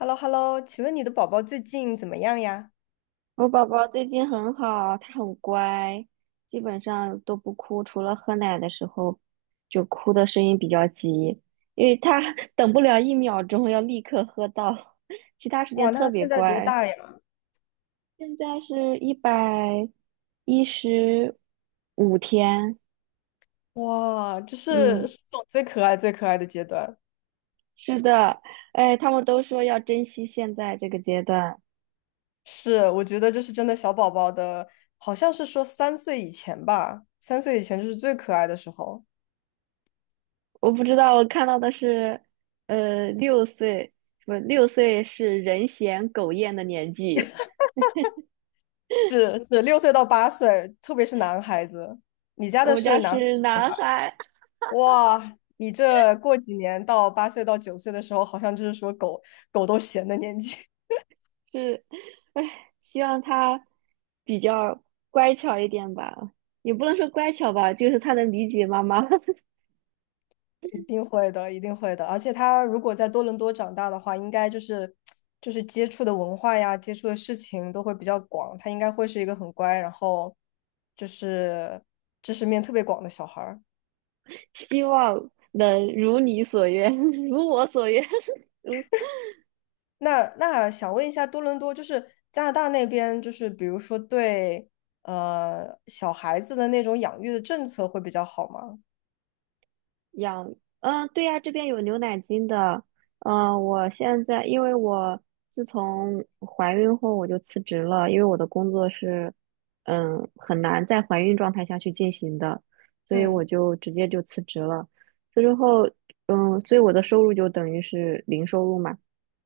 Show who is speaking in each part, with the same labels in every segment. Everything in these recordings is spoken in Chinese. Speaker 1: h e l l o h e l l o 请问你的宝宝最近怎么样呀？
Speaker 2: 我宝宝最近很好，他很乖，基本上都不哭，除了喝奶的时候，就哭的声音比较急，因为他 等不了1秒钟，要立刻喝到，其他时间
Speaker 1: 哇，那
Speaker 2: 特
Speaker 1: 他
Speaker 2: 别
Speaker 1: 现在多
Speaker 2: 乖。
Speaker 1: 大呀？
Speaker 2: 现在是115天，
Speaker 1: 哇，就是
Speaker 2: 嗯，
Speaker 1: 是这种最可爱、最可爱的阶段。
Speaker 2: 是的，哎，他们都说要珍惜现在这个阶段。
Speaker 1: 是，我觉得就是真的小宝宝的，好像是说三岁以前吧，三岁以前就是最可爱的时候。
Speaker 2: 我不知道，我看到的是，六岁，不，六岁是人嫌狗厌的年纪。
Speaker 1: 是是，6岁到八岁，特别是男孩子。你家
Speaker 2: 我
Speaker 1: 的
Speaker 2: 们
Speaker 1: 是
Speaker 2: 家
Speaker 1: 男孩
Speaker 2: 是
Speaker 1: 子女
Speaker 2: 男
Speaker 1: 孩？
Speaker 2: 孩，
Speaker 1: 哇，你这过几年到八岁到9岁的时候，好像就是说狗狗都闲的年纪。
Speaker 2: 是，唉，希望他比较乖巧一点吧，也不能说乖巧吧，就是他能理解妈妈，
Speaker 1: 一定会的，一定会的。而且他如果在多伦多长大的话，应该就是接触的文化呀，接触的事情都会比较广。他应该会是一个很乖，然后就是知识面特别广的小孩儿。
Speaker 2: 希望能如你所愿，如我所愿，如。
Speaker 1: 那想问一下，多伦多就是加拿大那边，就是比如说对小孩子的那种养育的政策会比较好吗？
Speaker 2: 养，嗯，对呀，这边有牛奶金的。嗯，我现在因为我自从怀孕后我就辞职了，因为我的工作是，嗯，很难在怀孕状态下去进行的，所以
Speaker 1: 嗯
Speaker 2: 我就直接就辞职了。辞职后，嗯，所以我的收入就等于是零收入嘛，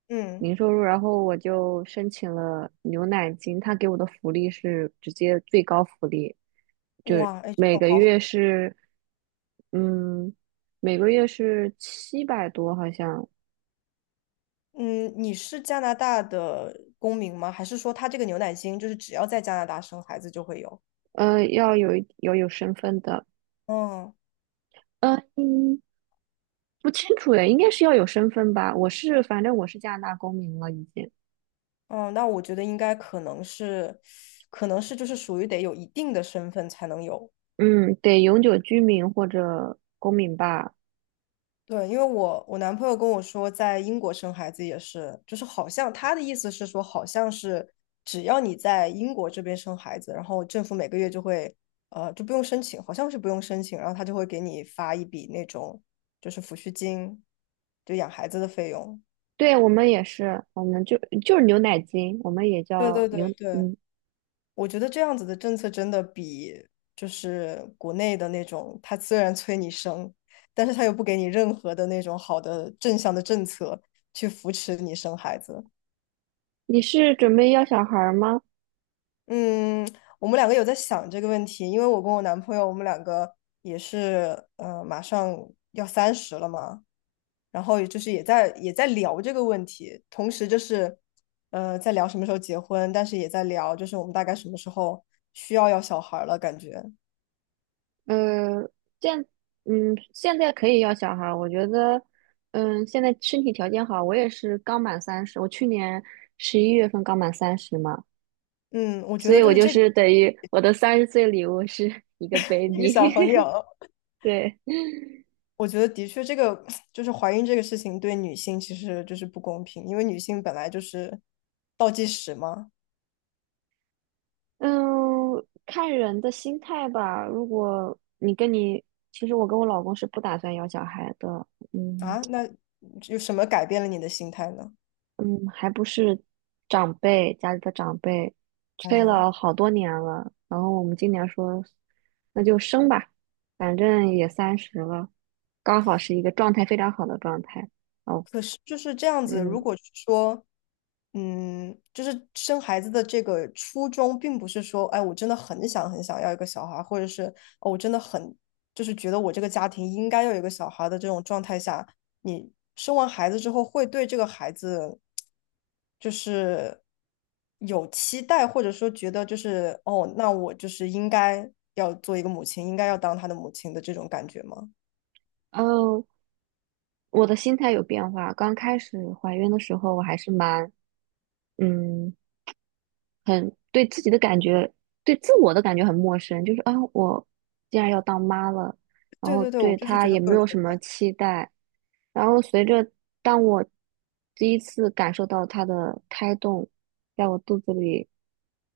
Speaker 1: 嗯，
Speaker 2: 零收入。然后我就申请了牛奶金，他给我的福利是直接最高福利，就
Speaker 1: 哇，哎，这
Speaker 2: 每
Speaker 1: 种
Speaker 2: 个
Speaker 1: 好好。
Speaker 2: 月是，嗯，每个月是700多，好像，
Speaker 1: 嗯，你是加拿大的公民吗？还是说他这个牛奶金就是只要在加拿大生孩子就会有？
Speaker 2: 要有身份的，
Speaker 1: 嗯
Speaker 2: 呃嗯，不清楚诶，应该是要有身份吧？我是，反正我是加拿大公民了，已经，
Speaker 1: 嗯，那我觉得应该可能是，就是属于得有一定的身份才能有。
Speaker 2: 嗯，得永久居民或者公民吧？
Speaker 1: 对，因为我男朋友跟我说，在英国生孩子也是，就是好像他的意思是说，好像是只要你在英国这边生孩子，然后政府每个月就会，就不用申请，好像是不用申请，然后他就会给你发一笔那种就是抚恤金，就养孩子的费用。
Speaker 2: 对，我们也是，我们就是牛奶金，我们也
Speaker 1: 对
Speaker 2: 叫
Speaker 1: 对对
Speaker 2: 牛，
Speaker 1: 对，
Speaker 2: 嗯，
Speaker 1: 我觉得这样子的政策真的比就是国内的那种，他虽然催你生，但是他又不给你任何的那种好的正向的政策去扶持你生孩子。
Speaker 2: 你是准备要小孩儿吗？
Speaker 1: 嗯，我们两个有在想这个问题，因为我跟我男朋友，我们两个也是，马上要三十了嘛，然后也就是也在也在聊这个问题，同时就是，在聊什么时候结婚，但是也在聊就是我们大概什么时候需要要小孩儿了，感觉，
Speaker 2: 呃，现现在可以要小孩儿我觉得，嗯，现在身体条件好，我也是刚满三十，我去年11月份刚满三十嘛，
Speaker 1: 嗯，我觉
Speaker 2: 所
Speaker 1: 得
Speaker 2: 以
Speaker 1: 就
Speaker 2: 我
Speaker 1: 是
Speaker 2: 就
Speaker 1: 这个
Speaker 2: 是等于我的30岁礼物是 一个
Speaker 1: 一个小
Speaker 2: baby，
Speaker 1: 朋友，
Speaker 2: 对，
Speaker 1: 我觉得的确这个 就是怀孕这个事情对女性其实就是不公平，因为女性本来就是倒计时嘛。
Speaker 2: 嗯，看人的心态吧。如果你跟你，其实我跟我老公是不打算要小孩的，嗯，
Speaker 1: 啊，那有什么改变了你的心态呢？
Speaker 2: 嗯，还不是长辈家里的长辈催
Speaker 1: 嗯。
Speaker 2: 了好多年了，然后我们今年说那就生吧，反正也三十了，刚好是一个状态非常好的状态。哦，
Speaker 1: 可是就是这样子，
Speaker 2: 嗯，
Speaker 1: 如果是说，嗯，就是生孩子的这个初衷，并不是说，哎，我真的很想很想要一个小孩，或者是，哦，我真的很，就是觉得我这个家庭应该要有一个小孩的这种状态下，你生完孩子之后，会对这个孩子，就是有期待，或者说觉得就是，哦，那我就是应该要做一个母亲，应该要当他的母亲的这种感觉吗？
Speaker 2: 哦，我的心态有变化。刚开始怀孕的时候，我还是嗯很对自己的感觉，对自我的感觉很陌生，就是啊，我既然要当妈了，然
Speaker 1: 对
Speaker 2: 后
Speaker 1: 对对，我
Speaker 2: 对
Speaker 1: 就是
Speaker 2: 她
Speaker 1: 觉
Speaker 2: 也
Speaker 1: 得会
Speaker 2: 没
Speaker 1: 有。
Speaker 2: 有什么期待，然后随着当我第一次感受到他的胎动，在我肚子里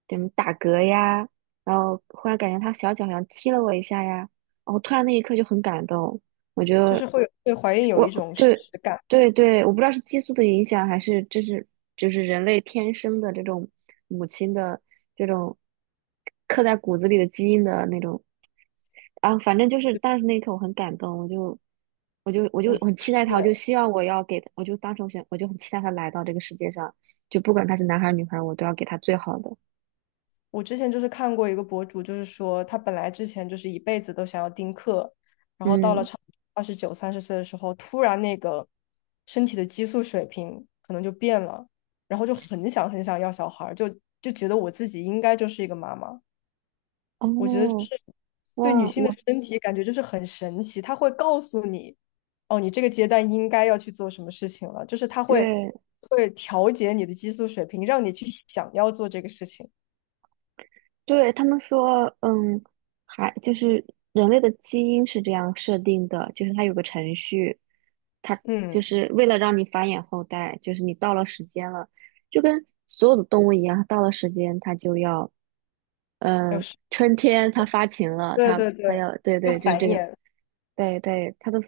Speaker 2: 怎么打嗝呀，然后忽然感觉他小脚好像踢了我一下呀，然后突然那一刻就很感动，我觉
Speaker 1: 就
Speaker 2: 得
Speaker 1: 是会有对怀孕有
Speaker 2: 我
Speaker 1: 一种
Speaker 2: 就。
Speaker 1: 实感。
Speaker 2: 对对，我不知道是激素的影响，还是就是人类天生的这种母亲的这种刻在骨子里的基因的那种啊，反正就是当时那一刻我很感动，我就
Speaker 1: 我
Speaker 2: 很期
Speaker 1: 是
Speaker 2: 待他，我就希望我要给他，我就当时我想我就很期待他来到这个世界上，就不管他是男孩儿女孩儿，我都要给他最好的。
Speaker 1: 我之前就是看过一个博主，就是说他本来之前就是一辈子都想要丁克，然后到了
Speaker 2: 嗯，
Speaker 1: 差29、30岁的时候，突然那个身体的激素水平可能就变了，然后就很想很想要小孩儿就觉得我自己应该就是一个妈妈。我觉得就
Speaker 2: 哦，
Speaker 1: 是对女
Speaker 2: 哇，
Speaker 1: 性的
Speaker 2: 我
Speaker 1: 身体感觉就是很神奇，它会告诉你，哦，你这个阶段应该要去做什么事情了，就是它会
Speaker 2: 对。
Speaker 1: 会调节你的激素水平，让你去想要做这个事情。
Speaker 2: 对，他们说，嗯，还就是人类的基因是这样设定的，就是它有个程序，它就
Speaker 1: 嗯，
Speaker 2: 是为了让你繁衍后代，就是你到了时间了，就跟所有的动物一样，到了时间它就要，
Speaker 1: 要
Speaker 2: 嗯，
Speaker 1: 是
Speaker 2: 春天它发情了，
Speaker 1: 对
Speaker 2: 它
Speaker 1: 对对，
Speaker 2: 它要，对
Speaker 1: 要
Speaker 2: 对，就是
Speaker 1: 繁
Speaker 2: 这个，
Speaker 1: 衍。
Speaker 2: 对对，它的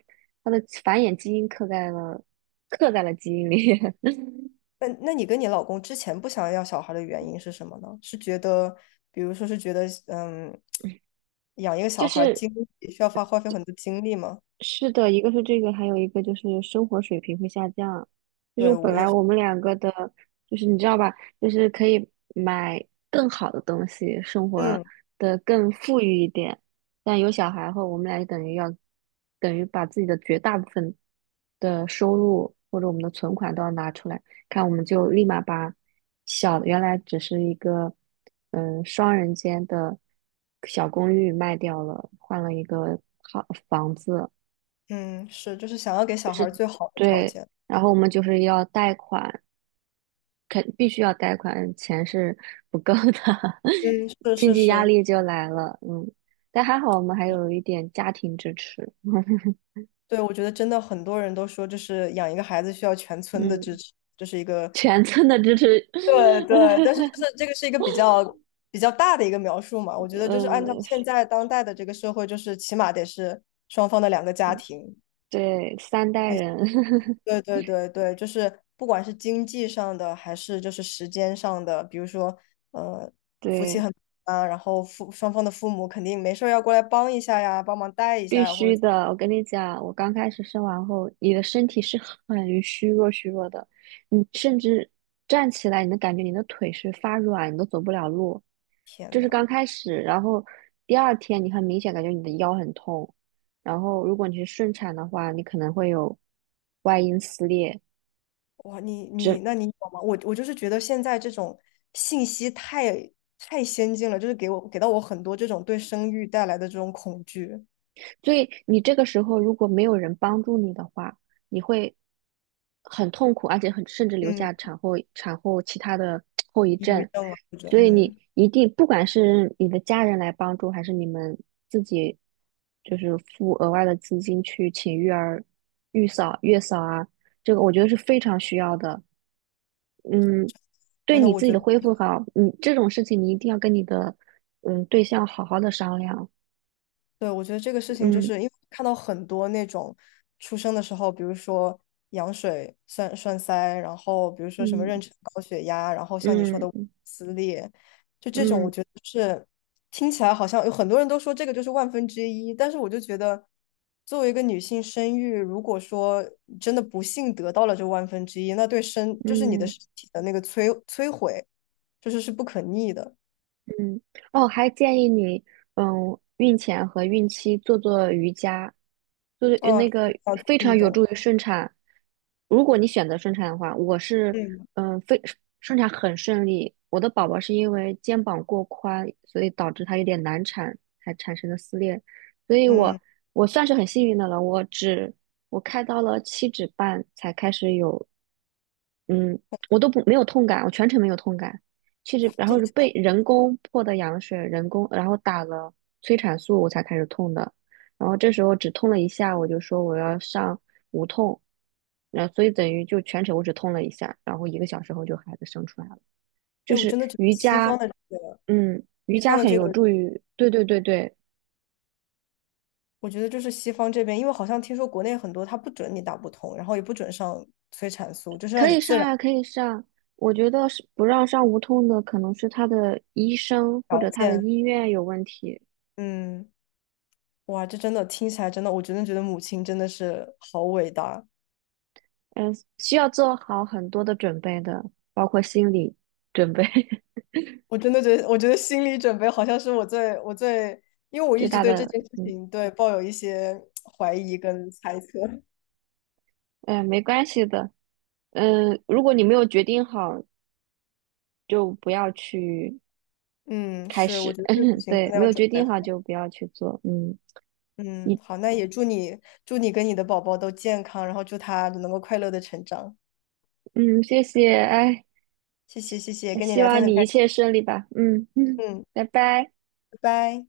Speaker 2: 它的繁衍基因刻在了基因里，
Speaker 1: 那你跟你老公之前不想要小孩的原因是什么呢？是觉得，比如说是觉得，嗯，养一个
Speaker 2: 就
Speaker 1: 小孩
Speaker 2: 是。
Speaker 1: 精力需要花费很多精力吗？
Speaker 2: 是的，一个是这个，还有一个就是生活水平会下降。就是
Speaker 1: 对，
Speaker 2: 本
Speaker 1: 我也
Speaker 2: 来
Speaker 1: 是，
Speaker 2: 我们两个的，就是你知道吧，就是可以买更好的东西，生活
Speaker 1: 嗯
Speaker 2: 的更富裕一点。但有小孩后，我们俩就等于要，等于把自己的绝大部分的收入或者我们的存款都要拿出来，看我们就立马原来只是一个双人间的小公寓卖掉了，换了一个好房子。
Speaker 1: 嗯，是，就是想要给小孩最好的条
Speaker 2: 对，
Speaker 1: 件。
Speaker 2: 然后我们就是要贷款，必须要贷款，钱是 不够的，
Speaker 1: 是
Speaker 2: 经
Speaker 1: 是
Speaker 2: 济压
Speaker 1: 是，
Speaker 2: 力就来了。嗯，但还好我们还有一点家庭支持，
Speaker 1: 对，我觉得真的很多人都说，就是养一个孩子需要全村的支
Speaker 2: 嗯，
Speaker 1: 持，这是一个
Speaker 2: 全 村的支持，
Speaker 1: 对对，但是就是 这个是一个比较大的一个描述嘛，我觉得就是按照
Speaker 2: 嗯，
Speaker 1: 现在当代的这个社会，就是起码得是双方的两个家庭，
Speaker 2: 对，三代人，
Speaker 1: 对对对对，就是不管是经济上的还是就是时间上的，比如说呃
Speaker 2: 对。
Speaker 1: 然后父双方的父母肯定没事儿要过来帮一下呀，帮忙带一
Speaker 2: 必
Speaker 1: 下呀，或
Speaker 2: 须
Speaker 1: 者
Speaker 2: 的，我跟你讲，我刚开始生完后，你的身体是很虚弱、虚弱的，你甚至站起来，你能感觉你的腿是发软，你都走不了路。
Speaker 1: 天
Speaker 2: 就
Speaker 1: 呐。
Speaker 2: 是刚开始，然后第二天你很明显感觉你的腰很痛，然后如果你是顺产的话，你可能会有外阴撕裂，
Speaker 1: 哇，你
Speaker 2: 整
Speaker 1: 那你有吗？我就是觉得现在这种信息太先进了，就是给到我很多这种对生育带来的这种恐惧，
Speaker 2: 所以你这个时候如果没有人帮助你的话，你会很痛苦，而且甚至留
Speaker 1: 嗯，
Speaker 2: 下产后其他的后遗
Speaker 1: 抑
Speaker 2: 症。
Speaker 1: 郁症啊，或者
Speaker 2: 所以你
Speaker 1: 嗯，
Speaker 2: 一定，不管是你的家人来帮助，还是你们自己就是付额外的资金去请育儿、育嫂、月嫂啊，这个我觉得是非常需要的。嗯，对
Speaker 1: 真的，
Speaker 2: 你
Speaker 1: 我
Speaker 2: 自己
Speaker 1: 觉
Speaker 2: 的
Speaker 1: 得，
Speaker 2: 恢复好，你这种事情你一定要跟你的对象好好的商量。
Speaker 1: 对，我觉得这个事情就
Speaker 2: 嗯
Speaker 1: 是因为看到很多那种出生的时候，比如说羊水栓塞，然后比如说什么妊
Speaker 2: 嗯
Speaker 1: 娠高血压，然后像你说的
Speaker 2: 嗯。
Speaker 1: 撕裂，
Speaker 2: 嗯
Speaker 1: 听起来好像有很多人都说这个就是万分之一，但是我就觉得，作为一个女性生育，如果说真的不幸得到了这万分之一，那就是你的
Speaker 2: 嗯
Speaker 1: 身体的那个摧毁，就是不可逆的
Speaker 2: 嗯，哦，还建议你，嗯，孕前和孕期做做瑜伽，做做
Speaker 1: 啊。要做
Speaker 2: 非常
Speaker 1: 运
Speaker 2: 有
Speaker 1: 动，
Speaker 2: 助于顺产。如果你选择顺产的话，我是，
Speaker 1: 嗯
Speaker 2: 嗯，非顺产很顺利。我的宝宝是因为肩膀过宽，所以导致他有点难产，才产生的撕裂。所以
Speaker 1: 嗯，
Speaker 2: 我算是很幸运的了，我开到了7指半才开始有，嗯，我都不没有痛感，我全程没有痛感。其实然后
Speaker 1: 这
Speaker 2: 是被人工破的羊水，人工然后打了催产素，我才开始痛的。然后这时候只痛了一下，我就说我要上无痛，然后所以等于就全程我只痛了一下，然后1个小时后就孩子生出来了。就
Speaker 1: 哎，我
Speaker 2: 是
Speaker 1: 真的觉得
Speaker 2: 瑜
Speaker 1: 西
Speaker 2: 伽，
Speaker 1: 方的这个
Speaker 2: 嗯，瑜
Speaker 1: 西
Speaker 2: 伽
Speaker 1: 方的
Speaker 2: 很
Speaker 1: 这个，
Speaker 2: 有助于，对对对对，
Speaker 1: 我觉得就是西方这边，因为好像听说国内很多它不准你打不通，然后也不准上催产素，就是让
Speaker 2: 可
Speaker 1: 你
Speaker 2: 以上
Speaker 1: 自然
Speaker 2: 呀，可以上。我觉得是不让上无痛的，可能是他的医生或者
Speaker 1: 条
Speaker 2: 他的
Speaker 1: 件，
Speaker 2: 医院有问题。
Speaker 1: 嗯。哇，这真的听起来真的，我真的觉得母亲真的是好伟大。
Speaker 2: 嗯，需要做好很多的准备的，包括心理准备，
Speaker 1: 我真的觉得，我觉得心理准备好像是我最，因为我
Speaker 2: 最
Speaker 1: 一直
Speaker 2: 大
Speaker 1: 对这
Speaker 2: 的，
Speaker 1: 件事
Speaker 2: 嗯，
Speaker 1: 情抱有一些怀疑跟猜测。
Speaker 2: 哎，没关系的，嗯，如果你没有决定好，就不要去
Speaker 1: 嗯，
Speaker 2: 开
Speaker 1: 是，我
Speaker 2: 始，
Speaker 1: 觉得这个事 情
Speaker 2: 对，
Speaker 1: 真的
Speaker 2: 没
Speaker 1: 要
Speaker 2: 有
Speaker 1: 准
Speaker 2: 决
Speaker 1: 备
Speaker 2: 定好
Speaker 1: 好。
Speaker 2: 就不要去做，嗯，
Speaker 1: 嗯，
Speaker 2: 一，
Speaker 1: 好，那也祝你跟你的宝宝都健康，然后祝他能够快乐的成长。
Speaker 2: 嗯，谢谢，哎，
Speaker 1: 谢谢谢谢，跟你
Speaker 2: 希
Speaker 1: 聊天
Speaker 2: 望
Speaker 1: 很
Speaker 2: 你
Speaker 1: 开
Speaker 2: 一
Speaker 1: 心。
Speaker 2: 切顺利吧，嗯嗯，
Speaker 1: 嗯，
Speaker 2: 拜拜。
Speaker 1: 拜拜。